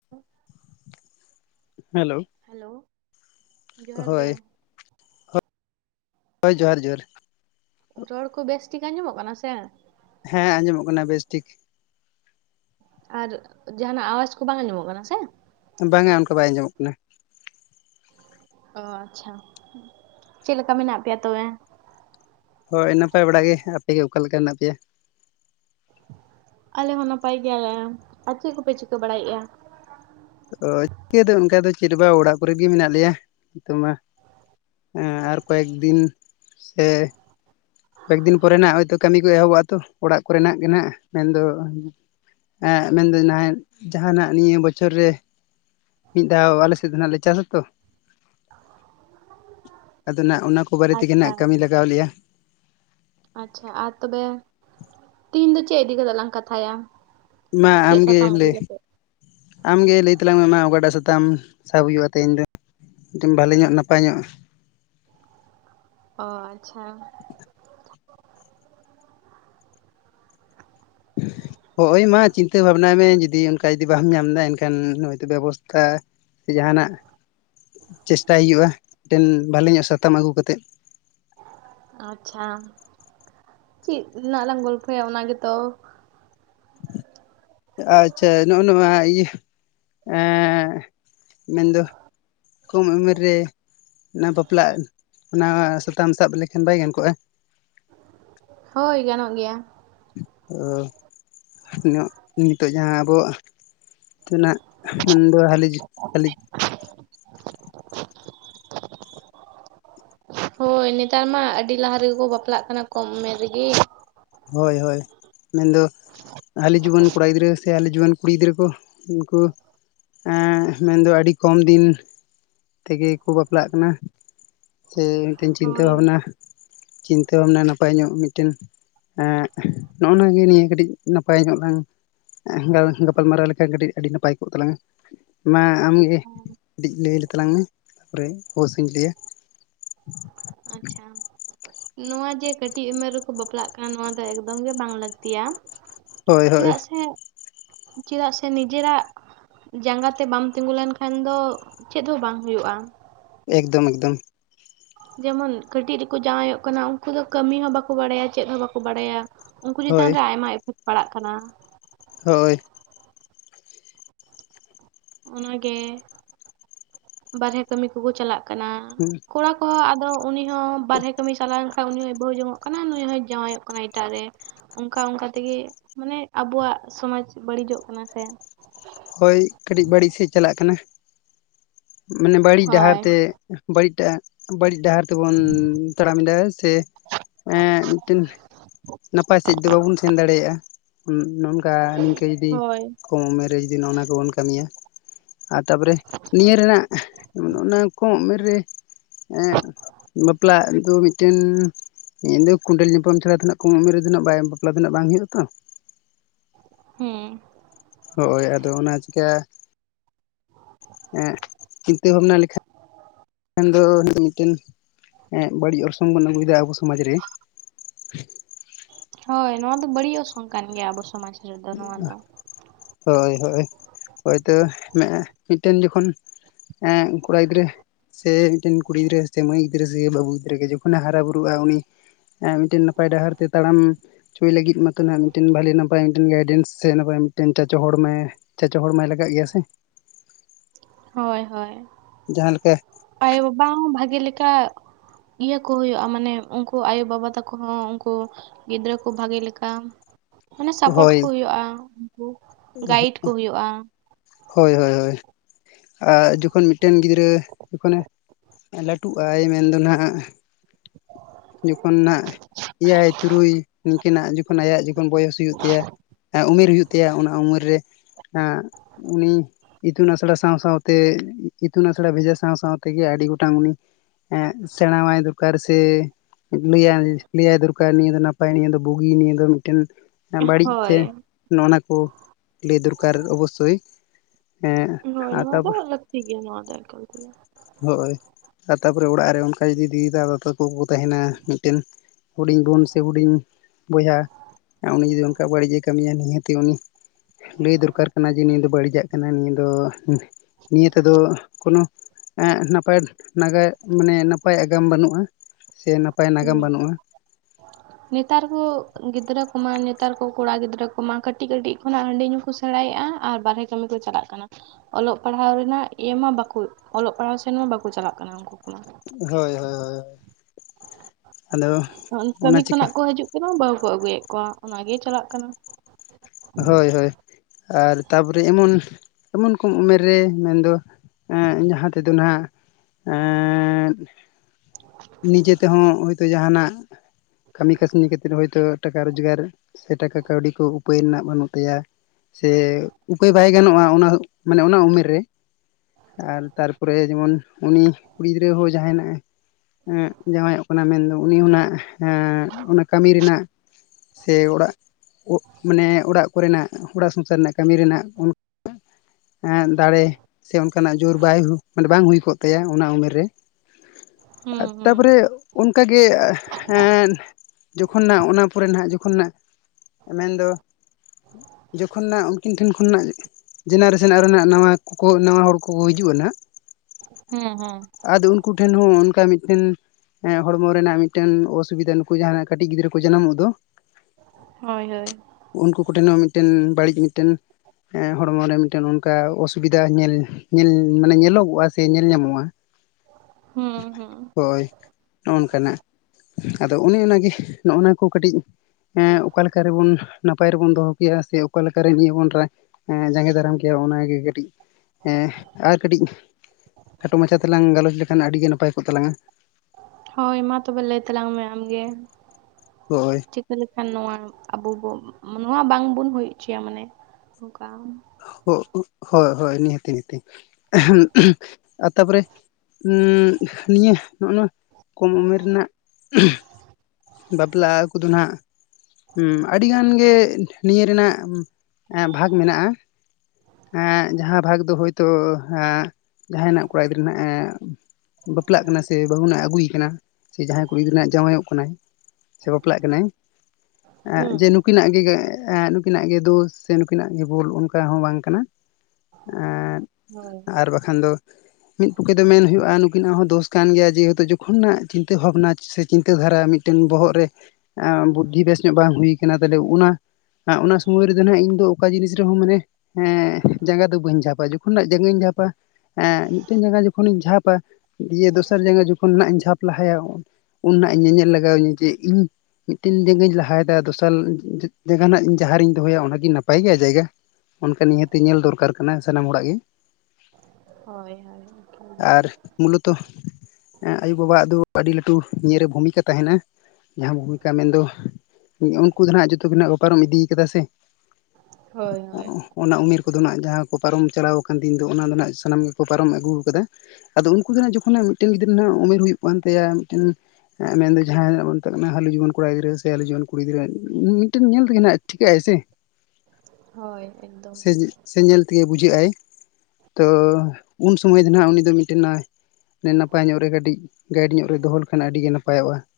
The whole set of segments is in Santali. [inaudible] ᱦᱮᱞᱳ ᱦᱮᱞᱳ ᱡᱚᱦᱟᱨ ᱜᱮ ᱦᱳᱭ ᱦᱳᱭ ᱡᱚᱦᱟᱨ ᱡᱚᱨ ᱨᱚᱲ ᱠᱚ ᱵᱮᱥ ᱴᱤᱠ ᱟᱸᱡᱚᱢᱚᱜ ᱠᱟᱱᱟ ᱥᱮ ᱦᱮᱸ ᱟᱸᱡᱚᱢᱚᱜ ᱠᱟᱱᱟ ᱵᱮᱥᱴᱤᱠ ᱟᱨ ᱡᱟᱦᱟᱱᱟᱜ ᱟᱣᱟᱡ ᱠᱚ ᱵᱟᱝ ᱟᱸᱡᱚᱢᱚᱜ ᱠᱟᱱᱟ ᱥᱮ ᱵᱟᱝᱟ ᱚᱱᱠᱟ ᱵᱟᱭ ᱟᱸᱡᱚᱢᱚᱜ ᱠᱟᱱᱟ ᱚ ᱟᱪᱷᱟ ᱪᱮᱫ ᱞᱮᱠᱟ ᱢᱮᱱᱟᱜ ᱯᱮᱭᱟ ᱛᱚᱵᱮ ᱦᱳᱭ ᱱᱟᱯᱟᱭ ᱵᱟᱲᱟ ᱜᱮ ᱟᱯᱮᱜᱮ ᱚᱠᱟ ᱞᱮᱠᱟ ᱦᱮᱱᱟᱜ ᱯᱮᱭᱟ ᱟᱞᱮ ᱦᱚᱸ ᱱᱟᱯᱟᱭ ᱜᱮᱭᱟᱞᱮ ᱟᱨ ᱪᱮᱫ ᱠᱚᱯᱮ ᱪᱤᱠᱟᱹ ᱵᱟᱲᱟᱭᱮᱜᱼᱟ ᱚ ᱪᱤᱠᱟᱹ ᱫᱚ ᱚᱱᱠᱟ ᱫᱚ ᱪᱮᱫᱦᱚᱸ ᱵᱟ ᱚᱲᱟᱜ ᱠᱚᱨᱮ ᱜᱮ ᱢᱮᱱᱟᱜ ᱞᱮᱭᱟ ᱱᱤᱛᱚᱜ ᱢᱟ ᱟᱨ ᱠᱚᱭᱮᱠ ᱫᱤᱱ ᱛᱮ ᱠᱚᱭᱮᱠ ᱫᱤᱱ ᱯᱚᱨᱮ ᱱᱟᱜ ᱦᱚᱭᱛᱚ ᱠᱟᱹᱢᱤ ᱠᱚ ᱮᱦᱚᱵᱚᱜ-ᱟ ᱛᱚ, ᱚᱲᱟᱜ ᱠᱚᱨᱮᱱᱟᱜ ᱜᱮ ᱱᱟᱜ ᱢᱮᱱᱫᱚ᱾ ᱦᱮᱸ ᱢᱮᱱᱫᱟᱹᱧ ᱱᱟᱜ ᱡᱟᱦᱟᱱᱟᱜ ᱱᱤᱭᱟᱹ ᱵᱚᱪᱷᱚᱨ ᱨᱮ ᱢᱤᱫ ᱫᱷᱟᱣ ᱟᱞᱮ ᱥᱮᱫ ᱱᱟᱜ ᱞᱮ ᱪᱟᱥᱟ ᱛᱚ᱾ ᱟᱫᱚ ᱱᱟᱜ ᱚᱱᱟ ᱠᱚ ᱵᱟᱨᱮ ᱛᱮᱜᱮ ᱟᱪᱪᱷᱟ ᱱᱟᱜ ᱠᱟᱹᱢᱤ ᱞᱟᱜᱟᱣ ᱞᱮᱭᱟ᱾ ᱟᱪᱪᱷᱟ ᱟᱨ ᱛᱚᱵᱮ, ᱛᱤᱦᱤᱧ ᱫᱚ ᱪᱮᱫ ᱤᱫᱤ ᱠᱟ ᱠᱟᱛᱮ ᱞᱟᱝ ᱠᱟᱛᱷᱟᱭᱟ? ᱢᱟ ᱪᱮᱫ ᱟᱢᱜᱮ ᱥᱟᱛᱟᱢ ᱤᱫᱤ ᱞᱟᱹᱭ ᱠᱟᱛᱮᱜ ᱟᱢᱜᱮ ᱞᱟᱹᱭ ᱛᱟᱞᱟᱝ ᱢᱮ, ᱢᱟ ᱚᱠᱟᱴᱟᱜ ᱥᱟᱛᱟᱢ ᱥᱟᱵ ᱦᱩᱭᱩᱜᱼᱟ ᱛᱤᱦᱤᱧ ᱫᱚ᱾ ᱢᱤᱫᱴᱮᱱ ᱵᱷᱟᱞᱤ ᱧᱚᱜ ᱱᱟᱯᱟᱭ ᱧᱚᱜ ᱚ ᱟᱪᱪᱷᱟ [inaudible] ᱦᱳᱭ ᱢᱟ ᱪᱤᱱᱛᱟᱹ ᱵᱷᱟᱵᱱᱟᱭ ᱢᱮ ᱡᱩᱫᱤ ᱚᱱᱠᱟ ᱡᱩᱫᱤ ᱵᱟᱢ ᱧᱟᱢ ᱫᱟ, ᱮᱱᱠᱷᱟᱱ ᱱᱚᱜ-ᱚᱭ ᱛᱚ ᱵᱮᱵᱚᱥᱛᱷᱟ ᱡᱟᱦᱟᱱᱟᱜ ᱪᱮᱥᱴᱟᱭ ᱦᱩᱭᱩᱜᱼᱟ᱾ ᱢᱤᱫᱴᱮᱱ ᱵᱷᱟᱞᱮ ᱧᱚᱜ ᱥᱟᱛᱟᱢ ᱟᱹᱜᱩ ᱠᱟᱛᱮᱫ᱾ ᱟᱪᱪᱷᱟ, ᱪᱮᱫ ᱨᱮᱱᱟᱜ ᱞᱟᱝ ᱜᱚᱞᱯᱷᱚᱭᱟ ᱚᱱᱟ ᱜᱮᱛᱚ? ᱟᱪᱪᱷᱟ ᱱᱚᱜᱼᱚ ᱱᱚᱣᱟ ᱤᱭᱟᱹ ᱮᱸᱻ ᱢᱮᱱᱫᱚ ᱠᱚᱢ ᱩᱢᱮᱨ ᱨᱮ ᱚᱱᱟ ᱵᱟᱯᱞᱟᱜ, ᱚᱱᱟ ᱥᱟᱛᱟᱢ ᱥᱟᱵ ᱞᱮᱠᱷᱟᱱ ᱵᱟᱭ ᱜᱟᱱ ᱠᱚᱜᱼᱟ? ᱦᱳᱭ, ᱜᱟᱱᱚᱜ ᱜᱮᱭᱟ᱾ ᱚ ᱧᱚᱜ ᱱᱤᱛᱚᱜ ᱡᱟᱦᱟᱸ ᱟᱵᱚᱣᱟᱜ ᱱᱟᱜ ᱢᱮᱱᱫᱚ ᱦᱟᱹᱞᱤᱡ ᱦᱟᱹᱞᱤᱡ ᱦᱳᱭ ᱱᱮᱛᱟᱨ ᱢᱟ ᱟᱹᱰᱤ ᱞᱟᱦᱟ ᱨᱮᱜᱮ ᱠᱚ ᱵᱟᱯᱞᱟᱜ ᱠᱟᱱᱟ ᱠᱚᱢ ᱩᱢᱮᱨ ᱨᱮᱜᱮ᱾ ᱦᱳᱭ ᱦᱳᱭ, ᱢᱮᱱᱫᱚ ᱦᱟᱹᱞᱤ ᱡᱩᱣᱟᱹᱱ ᱠᱚᱲᱟ ᱜᱤᱫᱽᱨᱟᱹ ᱥᱮ ᱦᱟᱹᱞᱤ ᱡᱩᱣᱟᱹᱱ ᱠᱩᱲᱤ ᱜᱤᱫᱽᱨᱟᱹ ᱠᱚ ᱩᱱᱠᱩ ᱮᱸ ᱢᱮᱱᱫᱚ ᱟᱹᱰᱤ ᱠᱚᱢ ᱫᱤᱱ ᱛᱮᱜᱮ ᱠᱚ ᱵᱟᱯᱞᱟᱜ ᱠᱟᱱᱟ᱾ ᱥᱮ ᱢᱤᱫᱴᱮᱱ ᱪᱤᱱᱛᱟᱹ ᱦᱳᱭ ᱵᱷᱟᱵᱽᱱᱟ ᱪᱤᱱᱛᱟᱹ ᱵᱷᱟᱵᱽᱱᱟ ᱱᱟᱯᱟᱭ ᱧᱚᱜ ᱢᱤᱫᱴᱮᱱ ᱦᱮᱸ ᱱᱚᱜᱼᱱᱟ ᱜᱮ ᱱᱤᱭᱟᱹ ᱠᱟᱹᱴᱤᱡ ᱱᱟᱯᱟᱭ ᱧᱚᱜ ᱼᱱᱟ ᱮᱸᱜᱟᱞᱚᱪ ᱜᱟᱯᱟᱞᱢᱟᱨᱟᱣ ᱞᱮᱠᱷᱟᱱ ᱠᱟᱹᱴᱤᱡ ᱟᱹᱰᱤ ᱱᱟᱯᱟᱭ ᱠᱚᱜ ᱛᱟᱞᱟᱝᱟ᱾ ᱢᱟ ᱟᱢᱜᱮ ᱠᱟᱹᱴᱤᱡ ᱞᱟᱹᱭ ᱞᱮᱛᱟᱞᱟᱝ ᱢᱮ, ᱛᱟᱯᱚᱨᱮ ᱚᱵᱚᱥᱥᱚᱧ ᱞᱟᱹᱭᱟ᱾ ᱟᱪᱪᱷᱟ ᱱᱚᱣᱟ ᱡᱮ ᱠᱟᱹᱴᱤᱡ ᱩᱢᱮᱨ ᱨᱮᱠᱚ ᱵᱟᱯᱞᱟᱜ ᱠᱟᱱᱟ, ᱱᱚᱣᱟ ᱫᱚ ᱮᱠᱫᱚᱢ ᱜᱮ ᱵᱟᱝ ᱞᱟᱹᱠᱛᱤᱭᱟ᱾ ᱦᱳᱭ ᱦᱳᱭ ᱪᱮᱫᱟᱜ ᱥᱮ ᱪᱮᱫᱟᱜ ᱥᱮ ᱱᱤᱡᱮᱨᱟᱜ ᱡᱟᱸᱜᱟ ᱛᱮ ᱵᱟᱢ ᱛᱤᱝᱜᱩ ᱞᱮᱱᱠᱷᱟᱱ ᱫᱚ ᱪᱮᱫ ᱦᱚᱸ ᱵᱟᱝ ᱦᱩᱭᱩᱜᱼᱟ᱾ ᱮᱠᱫᱚᱢ ᱮᱠᱫᱚᱢ ᱡᱮᱢᱚᱱ ᱠᱟᱹᱴᱤᱡ ᱨᱮᱠᱚ ᱡᱟᱶᱟᱭᱚᱜ ᱠᱟᱱᱟ᱾ ᱩᱱᱠᱩ ᱫᱚ ᱠᱟᱹᱢᱤ ᱦᱚᱸ ᱵᱟᱠᱚ ᱵᱟᱲᱟᱭᱟ, ᱪᱮᱫ ᱦᱚᱸ ᱵᱟᱠᱚ ᱵᱟᱲᱟᱭᱟ᱾ ᱩᱱᱠᱩ ᱦᱳᱭ ᱪᱮᱛᱟᱱ ᱨᱮ ᱟᱭᱢᱟ ᱮᱯᱷᱮᱠᱴ ᱯᱟᱲᱟᱜ ᱠᱟᱱᱟ᱾ ᱦᱳᱭ ᱚᱱᱟᱜᱮ, ᱵᱟᱨᱦᱨᱮ ᱠᱟᱹᱢᱤ ᱠᱚᱠᱚ ᱪᱟᱞᱟᱜ ᱠᱟᱱᱟ᱾ ᱠᱚᱲᱟ ᱠᱚ ᱟᱫᱚ ᱩᱱᱤᱦᱚᱸ ᱵᱟᱦᱨᱮ ᱠᱟᱹᱢᱤ ᱪᱟᱞᱟᱜ ᱮᱱ ᱩᱱᱤ ᱦᱚᱸ ᱵᱟᱹᱦᱩ ᱡᱚᱝᱚᱜ ᱠᱟᱱᱟ᱾ ᱱᱩᱭ ᱦᱚᱭ ᱡᱟᱶᱟᱭᱚᱜ ᱠᱟᱱᱟ ᱮᱴᱟᱜ ᱨᱮ᱾ ᱚᱱᱠᱟ ᱚᱱᱠᱟ ᱛᱮᱜᱮ ᱢᱟᱱᱮ ᱟᱵᱚᱣᱟᱜ ᱥᱚᱢᱟᱡᱽ ᱵᱟᱹᱲᱤᱡᱚᱜ ᱠᱟᱱᱟ ᱥᱮ᱾ ᱦᱳᱭ ᱠᱟᱹᱴᱤᱡ ᱵᱟᱹᱲᱤᱡ ᱥᱮᱫ ᱪᱟᱞᱟᱜ ᱠᱟᱱᱟ, ᱢᱟᱱᱮ ᱵᱟᱹᱲᱤᱡ ᱰᱟᱦᱟᱨ ᱦᱳᱭ ᱛᱮ ᱵᱟᱹᱲᱤᱡ ᱰᱟᱦᱟᱨ ᱵᱟᱹᱲᱤᱡ ᱰᱟᱦᱟᱨ ᱛᱮᱵᱚᱱ ᱛᱟᱲᱟᱢ ᱮᱫᱟ ᱥᱮ᱾ ᱮᱸᱻ ᱢᱤᱫᱴᱮᱱ ᱱᱟᱯᱟᱭ ᱥᱮᱡ ᱫᱚ ᱵᱟᱵᱚᱱ ᱥᱮᱱ ᱫᱟᱲᱮᱭᱟᱜᱼᱟ᱾ ᱚᱱᱠᱟ ᱱᱤᱝᱠᱟᱹ ᱡᱩᱫᱤ ᱦᱳᱭ ᱠᱚᱢ ᱩᱢᱮᱨ ᱨᱮ ᱡᱩᱫᱤ ᱱᱚᱜᱼᱱᱟ ᱠᱚᱵᱚᱱ ᱠᱟᱹᱢᱤᱭᱟ᱾ ᱟᱨ ᱛᱟᱨᱯᱚᱨᱮ ᱱᱤᱭᱟᱹ ᱨᱮᱱᱟᱜ ᱚᱱᱟ ᱠᱚᱢ ᱩᱢᱮᱨ ᱨᱮ ᱮᱸ ᱵᱟᱯᱞᱟ ᱫᱚ ᱢᱤᱫ ᱢᱤᱫᱴᱮᱱ ᱧᱤᱫᱟᱹ ᱠᱩᱸᱰᱮᱸᱞ ᱧᱟᱯᱟᱢ ᱪᱷᱟᱲᱟ ᱛᱚᱱᱟᱜ ᱠᱚᱢ ᱩᱢᱮᱨ ᱨᱮᱫᱚ ᱱᱟᱜ ᱵᱟᱭ ᱵᱟᱯᱞᱟ ᱛᱤᱱᱟᱹᱜ ᱵᱟᱝ ᱦᱩᱭᱩᱜᱼᱟ ᱛᱚ᱾ ᱦᱩᱸ ᱦᱳᱭ ᱟᱫᱚ ᱚᱱᱟ ᱪᱤᱠᱟ [unintelligible] ᱦᱮᱸ [unintelligible] ᱪᱤᱱᱛᱟᱹ ᱵᱷᱟᱵᱽᱱᱟ ᱞᱮᱠᱷᱟᱟᱱ [inaudible] ᱫᱚ ᱢᱤᱫᱴᱮᱱ ᱵᱟᱹᱲᱤᱡ ᱚᱨᱥᱚᱝ ᱵᱚᱱ ᱟᱹᱜᱩᱭᱮᱫᱟ ᱟᱵᱚ ᱥᱚᱢᱟᱡ ᱨᱮ ᱾ [unintelligible] ᱦᱚᱭ ᱱᱚᱣᱟ ᱫᱚ ᱵᱟᱹᱲᱤᱡ ᱚᱨᱥᱚᱝ ᱠᱟᱱ ᱜᱮᱭᱟ ᱟᱵᱚ ᱥᱚᱢᱟᱡᱽ ᱨᱮᱫᱚ ᱱᱚᱣᱟ ᱫᱚ᱾ [unintelligible] ᱦᱚᱭ ᱦᱚᱭ [unintelligible] ᱦᱚᱭᱛᱚ ᱱᱮᱜ ᱮ ᱢᱤᱫᱴᱮᱱ ᱡᱚᱠᱷᱚᱱ ᱮ ᱠᱚᱲᱟ ᱜᱤᱫᱽᱨᱟᱹ ᱥᱮ ᱢᱤᱫᱴᱮᱱ ᱠᱩᱲᱤ ᱜᱤᱫᱽᱨᱟᱹ ᱥᱮ ᱢᱟᱹᱭ ᱜᱤᱫᱽᱟᱹ ᱥᱮ ᱵᱟᱹᱵᱩ ᱜᱤᱫᱽᱨᱟᱹ ᱜᱮ ᱡᱚᱠᱷᱚᱱ ᱮ ᱦᱟᱨᱟ ᱵᱩᱨᱩᱜᱼᱟ ᱩᱱᱤ ᱢᱤᱫᱴᱮᱱ ᱱᱟᱯᱟᱭ ᱰᱟᱦᱟᱨ ᱛᱮ ᱛᱟᱲᱟᱢ ᱪᱚᱭ ᱞᱟᱹᱜᱤᱫ ᱢᱟᱛᱚ ᱦᱟᱜ ᱢᱤᱫᱴᱮᱱ ᱵᱷᱟᱞᱤᱮ ᱱᱟᱯᱟᱭ [unintelligible] ᱜᱟᱭᱰᱮᱱᱥ ᱥᱮ ᱤᱱᱟᱹ ᱯᱚᱨᱮ ᱢᱤᱫᱴᱮᱱ ᱪᱟᱪᱳ ᱦᱚᱲᱢᱟᱭ [inaudible] ᱪᱟᱪᱳ ᱦᱚᱲ ᱢᱟᱭ ᱞᱟᱜᱟᱜ ᱜᱮᱭᱟ ᱥᱮ᱾ ᱦᱚᱭ ᱦᱚᱭ ᱾ ᱡᱟᱦᱟᱸ ᱞᱮᱠᱟ ᱟᱭᱳ-ᱵᱟᱵᱟ ᱦᱚᱸ ᱵᱷᱟᱜᱮ ᱞᱮᱠᱟ ᱤᱭᱟᱹ ᱠᱚ ᱦᱩᱭᱩᱜᱼᱟ ᱢᱟᱱᱮ ᱩᱱᱠᱩ ᱟᱭᱳ-ᱵᱟᱵᱟ ᱛᱟᱠᱚ ᱦᱚᱸ ᱩᱱᱠᱩ ᱜᱤᱫᱽᱨᱟᱹ ᱠᱚ ᱵᱷᱟᱹᱜᱮ ᱞᱮᱠᱟ ᱢᱟᱱᱮ ᱥᱟᱯᱳᱨᱴ ᱦᱳᱭ ᱠᱩ ᱦᱩᱭᱩᱜᱼᱟ ᱩᱱᱠᱩ [unintelligible] ᱜᱟᱭᱤᱰ ᱠᱩ ᱦᱩᱭᱩᱜᱼᱟ᱾ ᱦᱚᱭ ᱦᱚᱭ ᱦᱚᱭ ᱾ ᱟᱨ ᱡᱚᱠᱷᱚᱱ ᱢᱤᱫᱴᱮᱱ ᱜᱤᱫᱽᱨᱟᱹ [unintelligible] ᱡᱚᱠᱷᱚᱱ ᱮ ᱞᱟᱹᱴᱩᱜ ᱟᱭ ᱢᱮᱱᱫᱚ ᱦᱟᱜ ᱡᱚᱠᱷᱚᱱ ᱱᱟ ᱮᱭᱟᱭ, ᱛᱩᱨᱩᱭ ᱩᱱᱠᱤᱱᱟᱜ ᱡᱚᱠᱷᱚᱱ ᱟᱭᱟᱜ ᱡᱚᱠᱷᱚᱱ ᱵᱚᱭᱮᱥ ᱦᱩᱭᱩᱜ ᱛᱟᱭᱟ [inaudible] ᱩᱢᱮᱨ ᱦᱩᱭᱩᱜ ᱛᱟᱭᱟ ᱚᱱᱟ ᱩᱢᱮᱨ ᱨᱮ [inaudible] ᱟᱻ ᱩᱱᱤ ᱤᱛᱩᱱ ᱟᱥᱲᱟ ᱥᱟᱶ ᱥᱟᱶ ᱛᱮ [inaudible] ᱤᱛᱩᱱ ᱟᱥᱲᱟ ᱵᱷᱮᱡᱟ ᱥᱟᱶ ᱥᱟᱶ ᱛᱮᱜᱮ ᱟᱹᱰᱤ ᱜᱚᱴᱟᱝ ᱩᱱᱤ ᱦᱮᱸ ᱥᱮᱬᱟ ᱮᱢᱟᱭ ᱫᱚᱨᱠᱟᱨ ᱥᱮ ᱞᱟᱹᱭᱟᱭ, ᱞᱟᱹᱭᱟᱭ ᱫᱚᱨᱠᱟᱨ ᱱᱤᱭᱟᱹ ᱫᱚ ᱱᱟᱯᱟᱭ ᱱᱤᱭᱟᱹ ᱫᱚ ᱵᱩᱜᱤ ᱱᱤᱭᱟᱹ ᱫᱚ ᱢᱤᱫᱴᱮᱱ ᱵᱟᱹᱲᱤᱡ ᱥᱮ ᱦᱳᱭ ᱱᱚᱜᱼᱱᱟ ᱠᱚ ᱞᱟᱹᱭ ᱫᱚᱨᱠᱟᱨ ᱚᱵᱚᱥᱥᱳᱭ ᱾ ᱦᱮᱸ ᱟᱨ ᱛᱟᱨᱯᱚᱨᱮ ᱴᱷᱤᱠ ᱜᱮᱭᱟ ᱱᱚᱣᱟ ᱫᱚ ᱮᱠᱟᱞ ᱛᱮ ᱾ ᱦᱚᱭ [inaudible] ᱟᱨ ᱛᱟᱨ ᱯᱚᱨᱮ ᱚᱲᱟᱜ ᱨᱮ ᱚᱱᱠᱟ ᱡᱩᱫᱤ ᱤᱫᱤᱭᱮᱫᱟ ᱩᱱᱠᱩ ᱠᱚ ᱛᱟᱦᱮᱱᱟ ᱢᱤᱫᱴᱮᱱ [inaudible] ᱦᱩᱰᱤᱧ ᱵᱚᱱ ᱥᱮ ᱦᱩᱰᱤᱧ [inaudible] ᱵᱚᱭᱦᱟ ᱟᱨ ᱩᱱᱤ ᱡᱩᱫᱤ ᱚᱱᱠᱟ ᱵᱟᱹᱲᱤᱡ ᱮ ᱠᱟᱹᱢᱤᱭᱟ ᱱᱤᱦᱟᱹᱛᱤ ᱩᱱᱤ ᱞᱟᱹᱭ ᱫᱚᱨᱠᱟᱨ ᱠᱟᱱᱟ ᱡᱮ ᱱᱤᱭᱟᱹ ᱫᱚ ᱵᱟᱹᱲᱤᱡᱟᱜ ᱠᱟᱱᱟ, ᱱᱤᱭᱟᱹ ᱫᱚ ᱱᱤᱭᱟᱹ ᱛᱮᱫᱚ ᱠᱚᱱᱚ ᱮᱸ ᱱᱟᱯᱟᱭ [unintelligible] ᱱᱟᱜᱟᱨ ᱢᱟᱱᱮ ᱱᱟᱯᱟᱭ ᱟᱜᱟᱢ ᱵᱟᱹᱱᱩᱜᱼᱟ᱾ ᱥᱮ ᱱᱟᱯᱟᱭ ᱱᱟᱜᱟᱢ ᱦᱮᱸ ᱵᱟᱹᱱᱩᱜᱼᱟ [inaudible] ᱱᱮᱛᱟᱨ ᱠᱚ ᱜᱤᱫᱽᱨᱟᱹ ᱠᱚᱢᱟ, ᱱᱮᱛᱟᱨ ᱠᱚ ᱠᱚᱲᱟ ᱜᱤᱫᱽᱨᱟᱹ ᱠᱚᱢᱟ ᱠᱟᱹᱴᱤᱡ- ᱠᱟᱹᱴᱤᱡ ᱠᱷᱚᱱᱟᱜ ᱦᱟᱺᱰᱤ ᱧᱩᱼᱼ ᱠᱚ ᱥᱮᱬᱟ ᱭᱮᱫᱼᱟ ᱟᱨ ᱵᱟᱨᱦᱮ ᱠᱟᱹᱢᱤ ᱠᱚ ᱪᱟᱞᱟᱜ ᱠᱟᱱᱟ᱾ ᱚᱞᱚᱜ ᱯᱟᱲᱦᱟᱣ ᱨᱮᱱᱟᱜ ᱤᱭᱟᱹ ᱢᱟ ᱵᱟᱠᱚ, ᱚᱞᱚᱜ ᱯᱟᱲᱦᱟᱣ ᱥᱮᱱ ᱢᱟ ᱵᱟᱠᱚ ᱪᱟᱞᱟᱜ ᱠᱟᱱᱟ ᱩᱱᱠᱩ ᱠᱚᱢᱟ᱾ ᱦᱚᱭ ᱦᱚᱭ ᱦᱚᱭ ᱾ ᱚᱱᱟ ᱠᱟᱹᱢᱤ ᱪᱤᱠᱟᱹ ᱠᱷᱚᱱᱟᱜ ᱠᱚ ᱦᱟᱹᱤᱡᱩᱜ ᱠᱟᱱᱟ ᱵᱟᱹᱦᱩ ᱠᱚ ᱟᱹᱜᱩᱭᱮᱫ ᱠᱚᱣᱟ ᱚᱱᱟ ᱜᱮ ᱪᱟᱞᱟᱜ ᱠᱟᱱᱟ᱾ ᱦᱚᱭ ᱦᱚᱭ ᱟᱨ ᱛᱟᱨᱯᱚᱨᱮ ᱮᱢᱚᱱ ᱮᱢᱚᱱ ᱠᱚᱢ ᱩᱢᱮᱨ ᱨᱮ ᱢᱮᱱᱫᱚ [unintelligible] ᱡᱟᱦᱟᱸ ᱛᱮᱫᱚ ᱱᱟᱜ ᱮᱸᱻ ᱱᱤᱡᱮ ᱛᱮᱦᱚᱸ ᱦᱚᱭ ᱛᱚ ᱡᱟᱦᱟᱱᱟᱜ ᱠᱟᱹᱢᱤ ᱠᱟᱹᱥᱱᱤ ᱠᱟᱛᱮᱫ ᱦᱚᱚᱭ ᱛᱚ ᱴᱟᱠᱟ ᱨᱚᱡᱽᱜᱟᱨ ᱥᱮ ᱴᱟᱠᱟ ᱠᱟᱹᱣᱰᱤ ᱠᱚ ᱩᱯᱟᱹᱭ ᱨᱮᱱᱟᱜ ᱵᱟᱹᱱᱩᱜ ᱛᱟᱭᱟ ᱥᱮ ᱩᱯᱟᱹᱭ ᱵᱟᱭ ᱜᱟᱱᱚᱜᱼᱟ ᱚᱱᱟ ᱢᱟᱱᱮ ᱚᱱᱟ ᱩᱢᱮᱨ ᱨᱮ ᱟᱨ ᱛᱟᱨᱯᱚᱨᱮ ᱡᱮᱢᱚᱱ ᱩᱱᱤ ᱠᱩᱲᱤ ᱜᱤᱫᱽᱨᱟᱹ ᱦᱚᱸ ᱡᱟᱦᱟᱸᱭ ᱦᱮᱱᱟᱜᱼ ᱡᱟᱶᱟᱭᱚᱜ ᱠᱟᱱᱟ ᱢᱮᱱᱫᱚ ᱩᱱᱤ ᱦᱩᱱᱟᱜ ᱚᱱᱟ ᱠᱟᱹᱢᱤ ᱨᱮᱱᱟᱜ [unintelligible] ᱥᱮ ᱚᱲᱟᱜ ᱢᱟᱱᱮ ᱚᱲᱟᱜ ᱠᱚᱨᱮᱱᱟᱜ ᱚᱲᱟᱜ ᱥᱚᱝᱥᱟᱨ ᱨᱮᱱᱟᱜ ᱠᱟᱹᱢᱤ ᱨᱮᱱᱟᱜ [unintelligible] ᱚᱱᱠᱟ ᱫᱟᱲᱮ ᱥᱮ ᱚᱱᱠᱟᱱᱟᱜ ᱡᱳᱨ ᱵᱟᱭ ᱢᱟᱱᱮ ᱵᱟᱝ ᱦᱩᱭ ᱠᱚᱜ ᱛᱟᱭᱟ ᱚᱱᱟ ᱩᱢᱮᱨ ᱨᱮ ᱦᱩᱸ [unintelligible] ᱦᱩᱸ ᱛᱟᱯᱚᱨᱮ ᱚᱱᱠᱟᱜ ᱜᱮ [unintelligible] ᱡᱚᱠᱷᱚᱱ ᱱᱟ ᱚᱱᱟ ᱯᱚᱨᱮ ᱱᱟᱦᱟᱜ ᱡᱚᱠᱷᱚᱱ ᱱᱟᱜ ᱢᱮᱱᱫᱚ ᱡᱚᱠᱷᱚᱱ ᱱᱟᱜ ᱩᱱᱠᱤᱱ ᱴᱷᱮᱱ ᱠᱷᱚᱱᱟᱜ ᱡᱮᱱᱟᱨᱮᱥᱮᱱ ᱟᱨᱚ ᱨᱮᱱᱟᱜ ᱱᱟᱣᱟ ᱠᱚ ᱱᱟᱣᱟ ᱦᱚᱲ ᱠᱚᱠᱚ ᱦᱤᱡᱩᱜ ᱟᱱᱟ ᱦᱮᱸ ᱦᱮᱸ ᱟᱫᱚ ᱩᱱᱠᱩ ᱴᱷᱮᱱ ᱦᱚᱸ ᱚᱱᱠᱟ ᱢᱤᱫᱴᱮᱱ ᱦᱮᱸ ᱦᱚᱲᱢᱚ ᱨᱮᱱᱟᱜ ᱢᱤᱫᱴᱮᱱ ᱚᱥᱩᱵᱤᱫᱟ ᱱᱩᱠᱩ ᱡᱟᱦᱟ ᱠᱟᱹᱴᱤᱡ ᱜᱤᱫᱽᱨᱟᱹ ᱠᱚ ᱡᱟᱱᱟᱢᱚᱜ ᱫᱚ, ᱦᱳᱭ ᱦᱳᱭ ᱩᱱᱠᱩ ᱠᱚᱴᱷᱮᱱ ᱦᱚᱸ ᱢᱤᱫᱴᱮᱱ ᱵᱟᱹᱲᱤᱡ ᱢᱤᱫᱴᱮᱱ ᱦᱚᱲᱢᱚ ᱨᱮ ᱢᱤᱫᱴᱮᱱ ᱚᱱᱠᱟ ᱚᱥᱩᱵᱤᱫᱟ ᱧᱮᱞ ᱧᱮᱞ ᱢᱟᱱᱮ ᱧᱮᱞᱚᱜᱚᱜᱼᱟ ᱥᱮ ᱧᱮᱞ ᱧᱟᱢᱚᱜᱼᱟ᱾ ᱦᱩᱸ ᱦᱩᱸ ᱱᱚᱜ ᱱᱚᱝᱠᱟᱱᱟᱜ ᱟᱫᱚ ᱚᱱᱮ ᱚᱱᱟᱜᱮ ᱱᱚᱜᱼᱚᱱᱟ ᱠᱚ ᱠᱟᱹᱴᱤᱡ ᱮᱸ ᱚᱠᱟᱞᱮᱼᱼ ᱚᱠᱟᱨᱮᱵᱚᱱ ᱱᱟᱯᱟᱭ ᱨᱮᱵᱚᱱ ᱫᱚᱦᱚ ᱠᱮᱭᱟ ᱥᱮ ᱚᱠᱟ ᱞᱮᱠᱟᱨᱮ ᱱᱤᱭᱟᱹ ᱵᱚᱱ ᱨᱟᱭ ᱦᱮᱸ ᱡᱟᱸᱜᱮ ᱫᱟᱨᱟᱢ ᱠᱮᱭᱟ ᱚᱱᱟᱜᱮ ᱠᱟᱹᱴᱤᱡ, ᱦᱮᱸ ᱟᱨ ᱠᱟᱹᱴᱤᱡ ᱠᱷᱟᱴᱚ ᱢᱟᱪᱷᱟ ᱛᱮᱞᱟᱝ ᱜᱟᱞᱚᱪ ᱞᱮᱠᱷᱟᱱ ᱟᱹᱰᱤ ᱜᱮ ᱱᱟᱯᱟᱭ ᱠᱚᱜ ᱛᱟᱞᱟᱝᱟ᱾ ᱦᱳᱭ ᱢᱟ ᱛᱚᱵᱮ ᱞᱟᱹᱭ ᱛᱟᱞᱟᱝ ᱢᱮ ᱟᱢ ᱜᱮ ᱾ ᱦᱳᱭ ᱪᱤᱠᱟᱹ ᱞᱮᱠᱷᱟᱱ ᱱᱚᱣᱟ ᱟᱵᱚ ᱵᱚ ᱱᱚᱣᱟ ᱵᱟᱝᱵᱚᱱ ᱦᱩᱭ ᱦᱚᱪᱚᱭᱟ ᱢᱟᱱᱮ ᱱᱚᱝᱠᱟ ᱦᱳᱭ ᱦᱳᱭ ᱱᱤᱦᱟᱹᱛᱤ ᱱᱤᱛᱤᱟᱹ ᱟᱨ ᱛᱟᱯᱚᱨᱮ ᱱᱤᱭᱟᱹ ᱱᱚᱜ ᱱᱚᱣᱟ ᱠᱚᱢ ᱩᱢᱮᱨ ᱨᱮᱱᱟᱜ ᱵᱟᱯᱞᱟ ᱠᱚᱫᱚ ᱱᱟᱜ ᱦᱸ ᱟᱹᱰᱤ ᱜᱟᱱ ᱜᱮ ᱱᱤᱭᱟᱹ ᱨᱮᱱᱟᱜ ᱵᱷᱟᱜᱽ ᱢᱮᱱᱟᱜᱼᱟ ᱾ ᱮᱸᱜ ᱡᱟᱦᱟᱸ ᱵᱷᱟᱜᱽ ᱫᱚ ᱦᱳᱭᱛᱳ ᱦᱮᱸ ᱡᱟᱦᱭᱱᱟᱜ ᱠᱚᱲᱟ ᱜᱤᱫᱽᱨᱟᱹ ᱱᱟᱜ ᱮ ᱵᱟᱯᱞᱟᱜ ᱠᱟᱱᱟ ᱥᱮ ᱵᱟᱦᱩ ᱟᱹᱜᱩᱭ ᱠᱟᱱᱟ ᱥᱮ ᱡᱟᱦᱟᱸᱭ ᱠᱩᱲᱤ ᱜᱤᱫᱽᱨᱟᱹ ᱡᱟᱶᱟᱭᱚᱜ ᱠᱟᱱᱟᱭ ᱥᱮ ᱵᱟᱯᱞᱟᱜ ᱠᱟᱱᱟᱭ ᱦᱩᱸ ᱡᱮ ᱱᱩ ᱱᱩᱠᱤᱱᱟᱜ ᱜᱮ ᱱᱩᱠᱤᱱᱟᱜ ᱜᱮ ᱫᱳᱥ ᱥᱮ ᱱᱩᱠᱤᱱᱟᱜ ᱜᱮ ᱵᱷᱩᱞ ᱚᱱᱠᱟ ᱦᱚᱸ ᱵᱟᱝ ᱠᱟᱱᱟ ᱾ ᱟᱨ ᱦᱳᱭ ᱟᱨ ᱵᱟᱠᱷᱟᱱ ᱫᱚ ᱢᱤᱫ ᱯᱚᱠᱠᱷᱮ ᱫᱚ ᱢᱮᱱ ᱦᱳᱭᱳᱼᱟ ᱱᱩᱠᱤᱱᱟᱜ ᱦᱚᱸ ᱫᱳᱥ ᱠᱟᱱ ᱜᱮᱭᱟ ᱡᱮᱦᱮᱛᱩ ᱡᱚᱠᱷᱚᱱᱟᱜ ᱪᱤᱱᱛᱟᱹ ᱵᱷᱟᱵᱱᱟ ᱥᱮ ᱪᱤᱱᱛᱟᱹ ᱫᱷᱟᱨᱟ ᱢᱤᱫᱴᱮᱱ ᱵᱚᱦᱚᱜ ᱨᱮ ᱵᱩᱫᱽᱫᱷᱤ ᱵᱮᱥ ᱧᱚᱜ ᱵᱟᱝ ᱦᱩᱭᱩ ᱟᱠᱟᱱᱟ ᱛᱟᱦᱚᱞᱮ ᱚᱱᱟ ᱟᱨ ᱚᱱᱟ ᱥᱚᱢᱚᱭ ᱨᱮᱫᱚ ᱦᱟᱸᱜ ᱤᱧ ᱫᱚ ᱚᱠᱟ ᱡᱤᱱᱤᱥ ᱨᱮᱦᱚᱸ ᱢᱟᱱᱮ ᱮᱜ ᱡᱟᱸᱜᱟ ᱫᱚ ᱵᱟᱹᱧ ᱡᱷᱟᱯᱟ ᱛᱚᱠᱷᱚᱱᱟᱜ ᱡᱟᱸᱜᱟᱧ ᱡᱷᱟᱯᱟ ᱮᱸ ᱢᱤᱫᱴᱮᱱ ᱡᱟᱸᱜᱟ ᱡᱚᱠᱷᱤᱧ ᱡᱷᱟᱯᱟ ᱫᱤᱭᱮ ᱫᱚᱥᱟᱨ ᱡᱟᱸᱜᱟ ᱡᱚᱠᱷᱚᱱ ᱱᱟᱜ ᱤᱧ ᱡᱷᱟᱯ ᱞᱟᱦᱟᱭᱟ ᱩᱱ ᱱᱟᱜ ᱧᱮᱧᱮᱞ ᱞᱟᱜᱟᱣ ᱤᱧ ᱡᱮ ᱤᱧ ᱢᱤᱫᱴᱮᱱ ᱡᱟᱹᱜᱟᱧ ᱞᱟᱦᱟᱭᱮᱫᱟ ᱫᱚᱥᱟᱨ ᱡᱟᱺᱜᱟ ᱱᱟᱜ ᱡᱟᱦᱟ ᱨᱤᱧ ᱫᱚᱦᱚᱭᱟ ᱚᱱᱟᱜᱮ ᱱᱟᱯᱟᱭ ᱜᱮᱭᱟ ᱡᱟᱭᱜᱟ ᱚᱱᱠᱟ ᱱᱤᱦᱟᱹᱛᱤ ᱧᱮᱞ ᱫᱚᱨᱠᱟᱨ ᱠᱟᱱᱟ ᱥᱟᱱᱟᱢ ᱦᱚᱲᱟᱜ ᱜᱮ ᱾ ᱦᱳᱭ ᱦᱳᱭ ᱟᱨ ᱢᱩᱞᱚᱛᱚ ᱟᱭᱩ ᱵᱟᱵᱟᱣᱟᱜ ᱫᱚ ᱟᱹᱰᱤ ᱞᱟᱹᱴᱩ ᱱᱤᱭᱟᱹᱨᱮ ᱵᱷᱩᱢᱤᱠᱟ ᱛᱟᱦᱮᱱᱟ ᱡᱟᱦᱟᱸ ᱵᱷᱩᱢᱤᱠᱟ ᱢᱮᱱᱫᱚ ᱩᱱᱠᱩ ᱫᱚ ᱱᱟᱜ ᱡᱚᱛᱚ ᱜᱮ ᱱᱟ ᱱᱟᱜ ᱯᱟᱨᱚᱢ ᱤᱫᱤ ᱠᱟᱫᱟ ᱥᱮ ᱦᱳᱭ ᱦᱳᱭ ᱚᱱᱟ ᱩᱢᱮᱨ ᱠᱚᱫᱚ ᱱᱟᱜ ᱡᱟᱦᱟᱸ ᱠᱚ ᱯᱟᱨᱚᱢ ᱪᱟᱞᱟᱣ ᱟᱠᱟᱱ ᱫᱤᱱ ᱫᱚ ᱚᱱᱟ ᱫᱚ ᱱᱟᱜ ᱥᱟᱱᱟᱢ ᱜᱮᱠᱚ ᱯᱟᱨᱚᱢ ᱟᱹᱜᱩ ᱠᱟᱫᱟ ᱾ ᱟᱫᱚ ᱩᱱᱠᱩ ᱫᱚᱱᱟᱜ ᱡᱚᱠᱷᱚᱱ ᱱᱟᱜ ᱢᱤᱫᱴᱮᱱ ᱜᱤᱫᱽᱨᱟᱹ ᱦᱟᱜ ᱩᱢᱮᱨ ᱦᱩᱭᱩᱜ ᱠᱟᱱ ᱛᱟᱭᱟ ᱢᱤᱫᱴᱮᱱ ᱸ ᱢᱮᱱᱫᱚ ᱡᱟᱦᱟᱸᱭᱱᱟᱜ ᱵᱚᱱ ᱢᱮᱛᱟᱜ ᱠᱟᱱᱟ ᱦᱟᱞᱤ ᱡᱩᱣᱟᱹᱱ ᱠᱚᱲᱟ ᱜᱤᱫᱽᱨᱟᱹ ᱥᱮ ᱦᱟᱞᱤ ᱡᱩᱣᱟᱹᱱ ᱠᱩᱲᱤ ᱜᱤᱫᱽᱟᱹ ᱢᱤᱫᱴᱮᱱ ᱧᱮᱞ ᱛᱮᱜᱮ ᱱᱟᱜ ᱴᱷᱤᱠᱟᱹᱜ ᱟᱭ ᱥᱮ ᱦᱳᱭ ᱮᱠᱫᱚᱢ᱾ ᱥᱮ ᱧᱮᱞ ᱛᱮᱜᱮ ᱵᱩᱡᱷᱟᱹᱜ ᱟᱭ ᱛᱚ ᱩᱱ ᱥ ᱚᱢᱚᱭ ᱫᱚ ᱦᱟᱜ ᱩᱱᱤ ᱫᱚ ᱢᱤᱫᱴᱮᱱᱟ ᱱᱟᱯᱟᱭ ᱧᱚᱜ ᱨᱮ ᱠᱟᱹᱴᱤᱡ ᱜᱟᱭᱤᱰ ᱧᱚᱜ ᱨᱮ ᱫᱚᱦᱚ ᱞᱮᱠᱷᱟᱱ ᱟᱹᱰᱤ ᱜᱮ ᱱᱟᱯᱟᱭᱚᱜᱼᱟ ᱾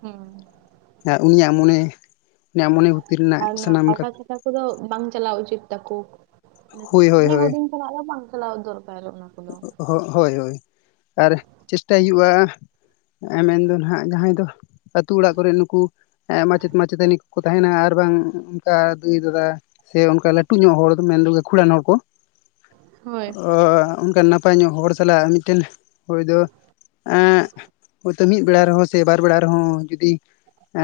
ᱦᱩᱸ ᱩᱱᱤᱭᱟᱜ ᱢᱚᱱᱮ ᱩᱱᱤᱭᱟᱜ ᱢᱚᱱᱮ ᱨᱮᱱᱟᱜ ᱟᱨ ᱚᱱᱟ ᱥᱟᱱᱟᱢ ᱯᱟᱛᱟ ᱪᱷᱟᱛᱟ ᱩᱸᱠᱩ ᱫᱚ ᱵᱟᱝ ᱪᱟᱞᱟᱣ ᱩᱪᱤᱛ ᱛᱟᱠᱚ ᱦᱳᱭ ᱦᱳᱭ ᱢᱟᱱᱮ ᱦᱳᱭ ᱦᱩᱰᱤᱧ ᱪᱟᱞᱟᱜ ᱫᱚ ᱵᱟᱝ ᱪᱟᱞᱟᱣ ᱫᱚᱨᱠᱟᱨ ᱚᱱᱟ ᱠᱳᱱᱳ ᱦᱳ ᱦᱳᱭ ᱦᱳᱭ ᱟᱨ ᱪᱮᱥᱴᱟᱭ ᱦᱩᱭᱩᱜᱼᱟ᱾ ᱢᱮᱱᱫᱚ ᱱᱟᱦᱜ ᱡᱟᱦᱟᱸᱭ ᱫᱚ ᱟᱹᱛᱩ ᱚᱲᱟᱜ ᱠᱚᱨᱮᱜ ᱱᱩᱠᱩ ᱢᱟᱪᱮᱫ ᱢᱟᱪᱮᱛᱟᱹᱱᱤ ᱠᱚ ᱠᱚ ᱛᱟᱦᱮᱱᱟ ᱟᱨ ᱵᱟᱝ ᱚᱱᱠᱟ ᱫᱟᱹᱭ ᱫᱟᱫᱟ ᱥᱮ ᱚᱱᱠᱟ ᱞᱟᱹᱴᱩ ᱧᱚᱜ ᱦᱚᱲ ᱢᱮᱱᱫᱚ ᱜᱟᱹᱠᱷᱩᱲᱟᱱ ᱦᱚᱲ ᱠᱚ ᱦᱳᱭ ᱚ ᱚᱱᱠᱟᱟᱱ ᱱᱟᱯᱟᱭ ᱧᱚᱜ ᱦᱚᱲ ᱥᱟᱞᱟᱜ ᱢᱤᱫᱴᱮᱱ ᱦᱚᱭ ᱫᱚ ᱮ ᱦᱳᱭᱛᱚ ᱢᱤᱫ ᱵᱮᱲᱟ ᱨᱮᱦᱚᱸ ᱥᱮ ᱵᱟᱨ ᱵᱮᱲᱟ ᱨᱮᱦᱚᱸ ᱡᱩᱫᱤ ᱮᱻ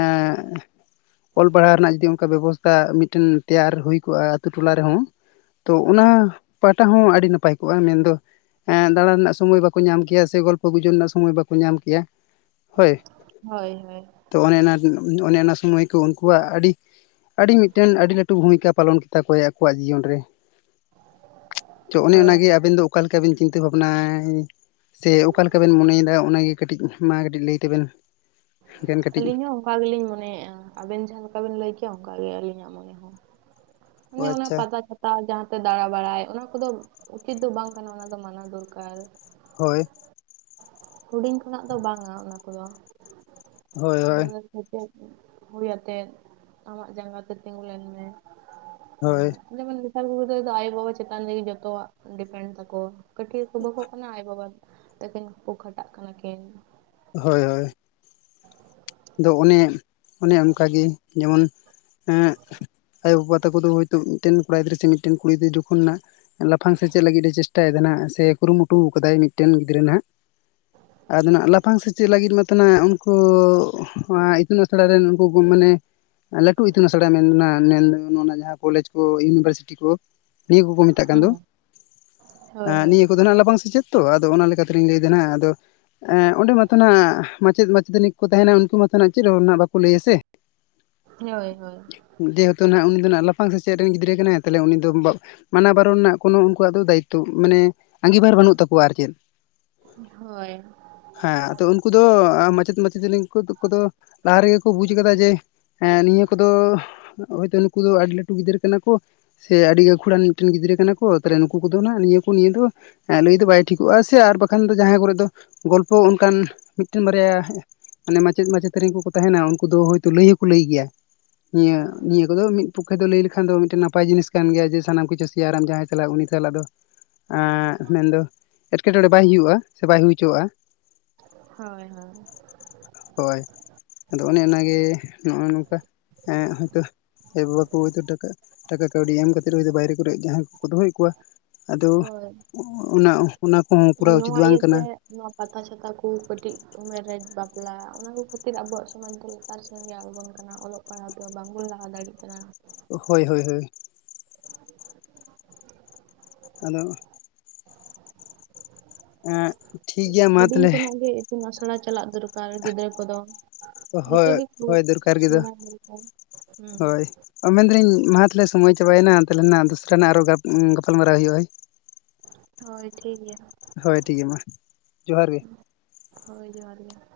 ᱚᱞ ᱯᱟᱲᱦᱟᱣ ᱨᱮᱱᱟᱜ ᱡᱩᱫᱤ ᱚᱱᱠᱟ ᱵᱮᱵᱚᱥ ᱾ ᱚᱱᱠᱟ ᱢᱤᱫᱴᱮᱱ ᱛᱮᱭᱟᱨ ᱦᱩᱭ ᱠᱚᱜᱼᱟ ᱟᱛᱳ ᱴᱚᱞᱟ ᱨᱮᱦᱚᱸ ᱛᱚ ᱚᱱᱟ ᱯᱟᱦᱴᱟ ᱦᱚᱸ ᱟᱹᱰᱤ ᱱᱟᱯᱟᱭ ᱠᱚᱜᱼᱟ ᱢᱮᱱᱫᱚ ᱦᱮᱸ ᱫᱟᱬᱟᱱ ᱨᱮᱱᱟᱜ ᱥᱚᱢᱚᱭ ᱵᱟᱠᱚ ᱧᱟᱢ ᱠᱮᱭᱟ ᱥᱮ ᱜᱚᱞᱯᱚ ᱜᱩᱡ ᱨᱮᱱᱟᱜ ᱥᱚᱢᱚᱭ ᱵᱟᱠᱚ ᱧᱟᱢ ᱠᱮᱭᱟ ᱦᱳᱭ ᱦᱳᱭ ᱦᱳᱭ ᱛᱚ ᱚᱱᱮ ᱚᱱᱮ ᱚᱱᱟ ᱥᱩᱢᱟᱹᱭ ᱠᱚ ᱩᱱᱠᱩᱣᱟᱜ ᱟᱹᱰᱤ ᱟᱹᱰᱤ ᱢᱤᱫᱴᱮᱱ ᱟᱹᱰᱤ ᱞᱟᱹᱴᱩ ᱵᱷᱩᱢᱤᱠᱟ ᱯᱟᱞᱚᱱ ᱛᱟᱠᱚ ᱟᱠᱚᱣᱟᱜ ᱡᱤᱭᱚᱱ ᱨᱮ ᱛ ᱚᱱᱮ ᱦᱳᱭ ᱚᱱᱟᱜᱮ ᱟᱵᱮᱱ ᱫᱚ ᱚᱠᱟ ᱞᱮᱠᱟᱵᱤᱱ ᱪᱤᱱᱛᱟᱹ ᱵᱷᱟᱵᱱᱟᱭ ᱥᱮ ᱚᱠᱟ ᱞᱮᱠᱟᱵᱤᱱ ᱢᱚᱱᱮᱭᱮᱫᱟ ᱚᱱᱟᱜᱮ ᱠᱟᱹᱴᱤᱡ ᱢᱟ ᱠᱟᱹᱴᱤᱡ ᱞᱟᱹᱭ ᱛᱮᱟᱵᱮᱱ ᱟᱹᱞᱤᱧ ᱦᱚᱸ ᱚᱝᱠᱟ ᱜᱮᱞᱤᱧ ᱢᱚᱱᱮᱭᱮᱜᱼᱟ ᱟᱵᱮᱱ ᱡᱟᱦᱟᱸ ᱞᱮᱠᱟ ᱵᱤᱱ ᱞᱟᱹᱭ ᱠᱮᱜᱼᱟ ᱚᱝᱠᱟᱜ ᱜᱮ ᱟᱹᱞᱤᱧᱟᱜ ᱢᱚᱱᱮ ᱦᱚᱸ ᱚ ᱚᱱᱮ ᱚᱱᱟ ᱟᱪᱪᱷᱟ ᱯᱟᱛᱟ ᱪᱷ ᱛᱟ ᱡᱟᱦᱟᱸᱛᱮ ᱫᱟᱬᱟ ᱵᱟᱲᱟᱭ ᱚᱱᱟ ᱠᱚᱫᱚ ᱩᱪᱤᱛ ᱫᱚ ᱵᱟᱝ ᱠᱟᱱᱟ ᱚᱱᱟ ᱫᱚ ᱢᱟᱱᱟᱣ ᱫᱚᱨᱠᱟᱨ ᱦᱳᱭ ᱾ ᱦᱩᱰᱤᱧ ᱠᱷᱚᱱᱟᱜ ᱫᱚ ᱵᱟᱝᱟ ᱚᱱᱟ ᱠᱚᱫᱚ ᱾ ᱦᱳᱭ ᱦᱳᱭ [unintelligible] ᱦᱳᱭ ᱟᱛᱮᱫ ᱟᱢᱟᱜ ᱡᱟᱸᱜᱟ ᱛᱮ ᱛᱤᱸᱜᱩ ᱞᱮᱱ ᱢᱮ ᱚᱱᱟ ᱦᱳᱭ ᱡᱮᱢᱚᱱ ᱱᱮᱛᱟᱨ ᱜᱤᱫᱽᱨᱟᱹ ᱫᱚ ᱟᱭᱳᱼᱵᱟᱵᱟ ᱪᱮᱛᱟᱱ ᱨᱮᱜᱮ ᱡᱚᱛᱚᱣᱟᱜ ᱰᱤᱯᱮᱱᱰ ᱫᱟᱠᱚ ᱠᱟᱹᱴᱤᱜ ᱨᱮᱠᱚ [unintelligible] ᱠᱟᱱᱟ ᱟᱡ ᱵᱟᱵᱟ ᱛᱟᱹᱠᱤᱱ ᱠᱚ ᱠᱷᱟᱴᱟᱜ ᱠᱟᱱᱟ ᱠᱤᱱ ᱦᱳᱭ ᱦᱳᱭ ᱾ ᱫᱚ ᱚᱱᱮ ᱚᱱᱮ ᱚᱱᱠᱟᱜᱮ ᱡᱮᱢᱚᱱ ᱮᱜ ᱟᱭᱳᱵᱟᱵᱟ ᱛᱟᱠᱚ ᱫᱚ ᱦᱳᱭᱛᱳ ᱢᱤᱫᱴᱮᱱ ᱠᱚᱲᱟ ᱜᱤᱫᱽᱨᱟᱹ ᱥᱮ ᱢᱤᱫᱴᱮᱱ ᱠᱩᱲᱤ ᱜᱤᱫᱽᱨ ᱡᱚᱠᱷᱚᱱᱟᱜ ᱞᱟᱯᱷᱟᱝ ᱥᱮᱪᱮᱜ ᱞᱟᱹᱜᱤᱫ ᱮ ᱪᱮᱥᱴᱟᱭᱮᱫᱟ ᱱᱟᱜ ᱥᱮ ᱠᱩᱨᱩᱢᱩᱴᱩ ᱠᱟᱫᱟᱭ ᱢᱤᱫᱴᱮᱱ ᱜᱤᱫᱽᱨᱟᱹ ᱱᱟᱜ ᱟᱫᱚ ᱱᱟᱜ ᱞᱟᱯᱷᱟᱝ ᱥᱮᱪᱮᱜ ᱞᱟᱹᱜᱤᱫ ᱢᱟᱛᱚ ᱱᱟᱜ ᱩᱝᱠᱩ ᱚᱝᱟ ᱤᱛᱩᱱ ᱟᱥᱲᱟ ᱨᱮᱱ ᱩᱱᱠᱩ ᱠᱩ ᱢᱟᱱᱮ ᱞᱟᱹᱴᱩ ᱤᱛᱩᱱ ᱟᱥᱲᱟ ᱢᱮᱱᱱᱟ [unintelligible] ᱡᱟᱦᱟᱸ ᱠᱚᱞᱮᱡᱽ ᱠᱚ ᱤᱭᱩᱱᱤᱵᱷᱟᱨᱥᱤᱴᱤ ᱠᱚ ᱱᱤᱭᱟᱹ ᱠᱚᱠᱚ ᱢᱮᱛᱟᱜ ᱠᱟᱱ ᱫᱚ ᱦᱩᱸ ᱟ ᱦᱳᱭ ᱦᱳᱭ ᱱᱤᱭᱟᱹ ᱠᱚᱫᱚ ᱱᱟᱜ ᱞᱟᱯᱷᱟᱝ ᱥᱮᱪᱮᱫ ᱛᱚ ᱟᱫᱚ ᱚᱱᱟ ᱞᱮᱠᱟᱛᱮᱞᱤᱧ ᱞᱟᱹᱭᱫᱟ ᱱᱟᱜ ᱟᱫᱚ ᱟ ᱚᱸᱰᱮ ᱢᱟᱛᱚ ᱱᱟᱜ ᱢᱟᱪᱮᱫ ᱢᱟᱪᱮᱛᱟᱱᱤ ᱠᱚ ᱛᱟᱦᱮᱱᱟ ᱩᱱᱠᱩ ᱢᱟᱛᱷᱟ ᱱᱟᱜ ᱪᱮᱜ ᱨᱮᱦᱚ ᱱᱟᱜ ᱵᱟᱠᱚ ᱞᱟᱹᱭᱟ ᱥᱮ ᱦᱳᱭ ᱦᱳᱭ ᱡᱮᱦᱮᱛᱩ ᱱᱟᱜ ᱩᱱᱤ ᱫᱚ ᱟᱜ ᱞᱟᱯᱷᱟᱝ ᱥᱮᱪᱮᱫ ᱨᱮᱱ ᱜᱤᱫᱽᱨᱟᱹ ᱠᱟᱱᱟᱭ ᱛᱟᱦᱚᱞᱮ ᱩᱱᱤ ᱫᱚ ᱵᱟ ᱢᱟᱱᱟ ᱵᱟᱨᱚᱱ ᱨᱮᱱᱟᱜ ᱠᱳᱱᱚ ᱩᱱᱠᱩᱣᱟᱜ ᱫᱚ ᱫᱟᱭᱤᱛᱚ ᱢᱟᱱᱮ ᱟᱸᱜᱤᱵᱷᱟᱨ ᱵᱟᱹᱱᱩᱜ ᱛᱟᱠᱚᱣᱟ ᱟᱨ ᱪᱮᱫ ᱦᱳᱭ ᱦᱮᱸ ᱟᱫᱚ ᱩᱱᱠᱩ ᱫᱚ ᱢᱟᱪᱮᱫ ᱢᱟᱪᱮᱛᱟᱹᱱᱤ ᱠᱚᱫᱚ ᱞᱟᱦᱟ ᱨᱮᱜᱮ ᱠᱚ ᱵᱩᱡ ᱠᱟᱫᱟ ᱡᱮ ᱦᱮᱸ ᱱᱤᱭᱟᱹ ᱠᱚᱫᱚ ᱦᱚᱭᱛᱚ ᱱᱩᱠᱩ ᱫᱚ ᱟᱹᱰᱤ ᱞᱟᱹᱴᱩ ᱜᱤᱫᱽᱨᱟᱹ ᱠᱟᱱᱟ ᱠᱚ ᱥᱮ ᱟᱹᱰᱤ ᱠᱷᱩᱲᱟᱱ ᱢᱤᱫᱴᱮᱱ ᱜᱤᱫᱽᱨᱟᱹ ᱠᱟᱱᱟ ᱠᱚ ᱛᱟᱦᱞᱮ ᱱᱩᱠᱩ ᱠᱚᱫᱚ ᱦ ᱱᱤᱭᱟᱹ ᱠᱚ ᱱᱤᱭᱟᱹ ᱫᱚ ᱮᱸ ᱱᱩᱭ ᱫᱚ ᱵᱟᱭ ᱴᱷᱤᱠᱚᱜᱼᱟ ᱥᱮ ᱟᱨ ᱵᱟᱠᱷᱟᱱ ᱫᱚ ᱡᱟᱦᱟᱸ ᱠᱚᱨᱮᱜ ᱫᱚ ᱜᱚᱞᱯᱚ ᱚᱱᱠᱟᱱ ᱢᱤ ᱢᱤᱫᱴᱮᱱ ᱵᱟᱨᱭᱟ ᱢᱟᱱᱮ ᱢᱟᱪᱮᱫ ᱢᱟᱪᱮᱛᱟᱹᱱᱤ ᱠᱚᱠᱚ ᱛᱟᱦᱮᱱᱟ ᱩᱱᱠᱩ ᱫᱚ ᱦᱚᱭᱛᱚ ᱞᱟᱹᱭ ᱦᱚᱸᱠᱚ ᱞᱟᱹᱭ ᱜᱮᱭᱟ ᱱᱤᱭᱟᱹ ᱱᱤᱭᱟᱹ ᱠᱚᱫᱚ ᱢᱤᱫ ᱯᱚᱠᱠᱷᱮ ᱫᱚ ᱞᱟᱹᱭ ᱞᱮᱠᱷᱟᱱ ᱫᱚ ᱢᱤᱫᱴᱮᱱ ᱱᱟᱯᱟᱭ ᱡᱤᱱᱤᱥ ᱠᱟᱱ ᱜᱮᱭᱟ ᱡᱮ ᱥᱟᱱᱟᱢ ᱠᱤᱪᱷᱩ ᱛᱮᱨᱟᱢ ᱡᱟᱦᱟᱸᱭ ᱥᱟᱞᱟᱜᱼᱟ ᱩᱱᱤ ᱥᱟᱞᱟᱜ ᱫᱚ ᱟᱸ ᱢᱮᱱᱫᱚ ᱮᱴᱠᱮᱴᱚᱬᱮ ᱵᱟᱭ ᱦᱩᱭᱩᱜᱼᱟ ᱥᱮ ᱵᱟᱭ ᱦᱩᱭ ᱦᱚᱪᱚᱣᱟᱜᱼᱟ ᱾ ᱦᱳᱭ ᱦᱳᱭ ᱾ ᱦᱳᱭ ᱟᱫᱚ ᱚᱱᱮ ᱚᱱᱟᱜᱮ ᱱᱚᱜᱼᱚᱭ ᱱᱚᱝᱠᱟ ᱮᱸ ᱦᱚᱭᱛᱚ ᱟᱭᱳᱵᱟᱵᱟ ᱠᱩ ᱦᱚᱭᱛᱚ ᱴᱟᱠᱟ ᱠᱟᱹᱣᱰᱤ ᱮᱢ ᱠᱟᱛᱮᱫ ᱵᱟᱭᱨᱮ ᱠᱚᱨᱮᱜ ᱡᱟᱦᱟᱸᱭ ᱠᱚ ᱫᱚᱦᱚᱭᱮᱫ ᱠᱚᱣᱟ ᱟᱫᱚ ᱦᱳᱭ ᱚᱱᱟ ᱚᱱᱟ ᱠᱚᱦᱚᱸ ᱠᱚᱨᱟᱣ ᱩᱪᱤᱛ ᱱᱚᱣᱟ ᱵᱟᱝ ᱠᱟᱱᱟ ᱤᱭᱟᱹᱛᱮ ᱾ ᱱᱚᱣᱟ ᱯᱟᱛᱟ ᱪᱷᱟᱛᱟ ᱠᱚ ᱠᱟᱹᱴᱤᱜ ᱩᱢᱮᱨ ᱨᱮ ᱵᱟᱯᱞᱼᱟ ᱚᱱᱟ ᱠᱚ ᱠᱷᱟᱹᱛᱤᱨ ᱟᱵᱚᱣᱟᱜ ᱥᱚᱢᱟᱡᱽ ᱫᱚ [unintelligible] ᱠᱟᱱᱟ ᱚᱞᱚᱜ ᱯᱟᱲᱦᱟᱜ ᱫᱚ ᱵᱟᱝᱵᱚᱱ ᱞᱟᱦᱟ ᱫᱟᱲᱮᱭᱮᱜ ᱠᱟᱱᱟ ᱦᱳᱭ ᱦᱳᱭ ᱦᱳᱭ ᱟᱫᱚ ᱮᱸᱜ ᱴᱷᱤᱠ ᱜᱮᱭᱟ ᱢᱟ ᱦᱩᱰᱤᱧ ᱛᱟᱦᱚᱞᱮ ᱠᱷᱚᱱᱟᱜ ᱜᱮ ᱤᱛᱩᱱ ᱟᱥᱲᱟ ᱪᱟᱞᱟᱜ ᱫᱚᱨᱠᱟᱨ ᱜᱤᱫᱽᱨᱟᱹ ᱠᱚᱫᱚ ᱦᱳᱭ ᱡᱚᱛᱚ ᱜᱮᱠᱩ ᱦᱳᱭ ᱫᱚᱨᱠᱟᱨ ᱜᱮᱫᱚ ᱥᱮᱬᱟ ᱦᱳᱭᱳᱜᱼᱟ ᱦᱩᱸ ᱚ ᱢᱮᱱ ᱫᱟᱹᱞᱤᱧ ᱢᱟ ᱛᱟᱦᱞᱮ ᱥᱚᱢᱚᱭ ᱪᱟᱵᱟᱭᱮᱱᱟ ᱛᱟᱦᱞᱮ ᱱᱟᱜ ᱫᱩᱥᱨᱟ ᱱᱟᱜ ᱟᱨᱚ ᱜᱟ ᱜᱟᱯᱟᱞᱢᱟᱨᱟᱣ ᱦᱳᱭᱳᱜᱼᱟ ᱦᱳ ᱦᱳᱭ ᱴᱷᱤᱠ ᱜᱮᱭᱟ ᱦᱳᱭ ᱴᱷᱤᱠ ᱜᱮᱭᱟ ᱢᱟ ᱡᱚᱦᱟᱨ ᱜᱮ ᱦᱳᱭ ᱡᱚᱦᱟᱨ ᱜᱮ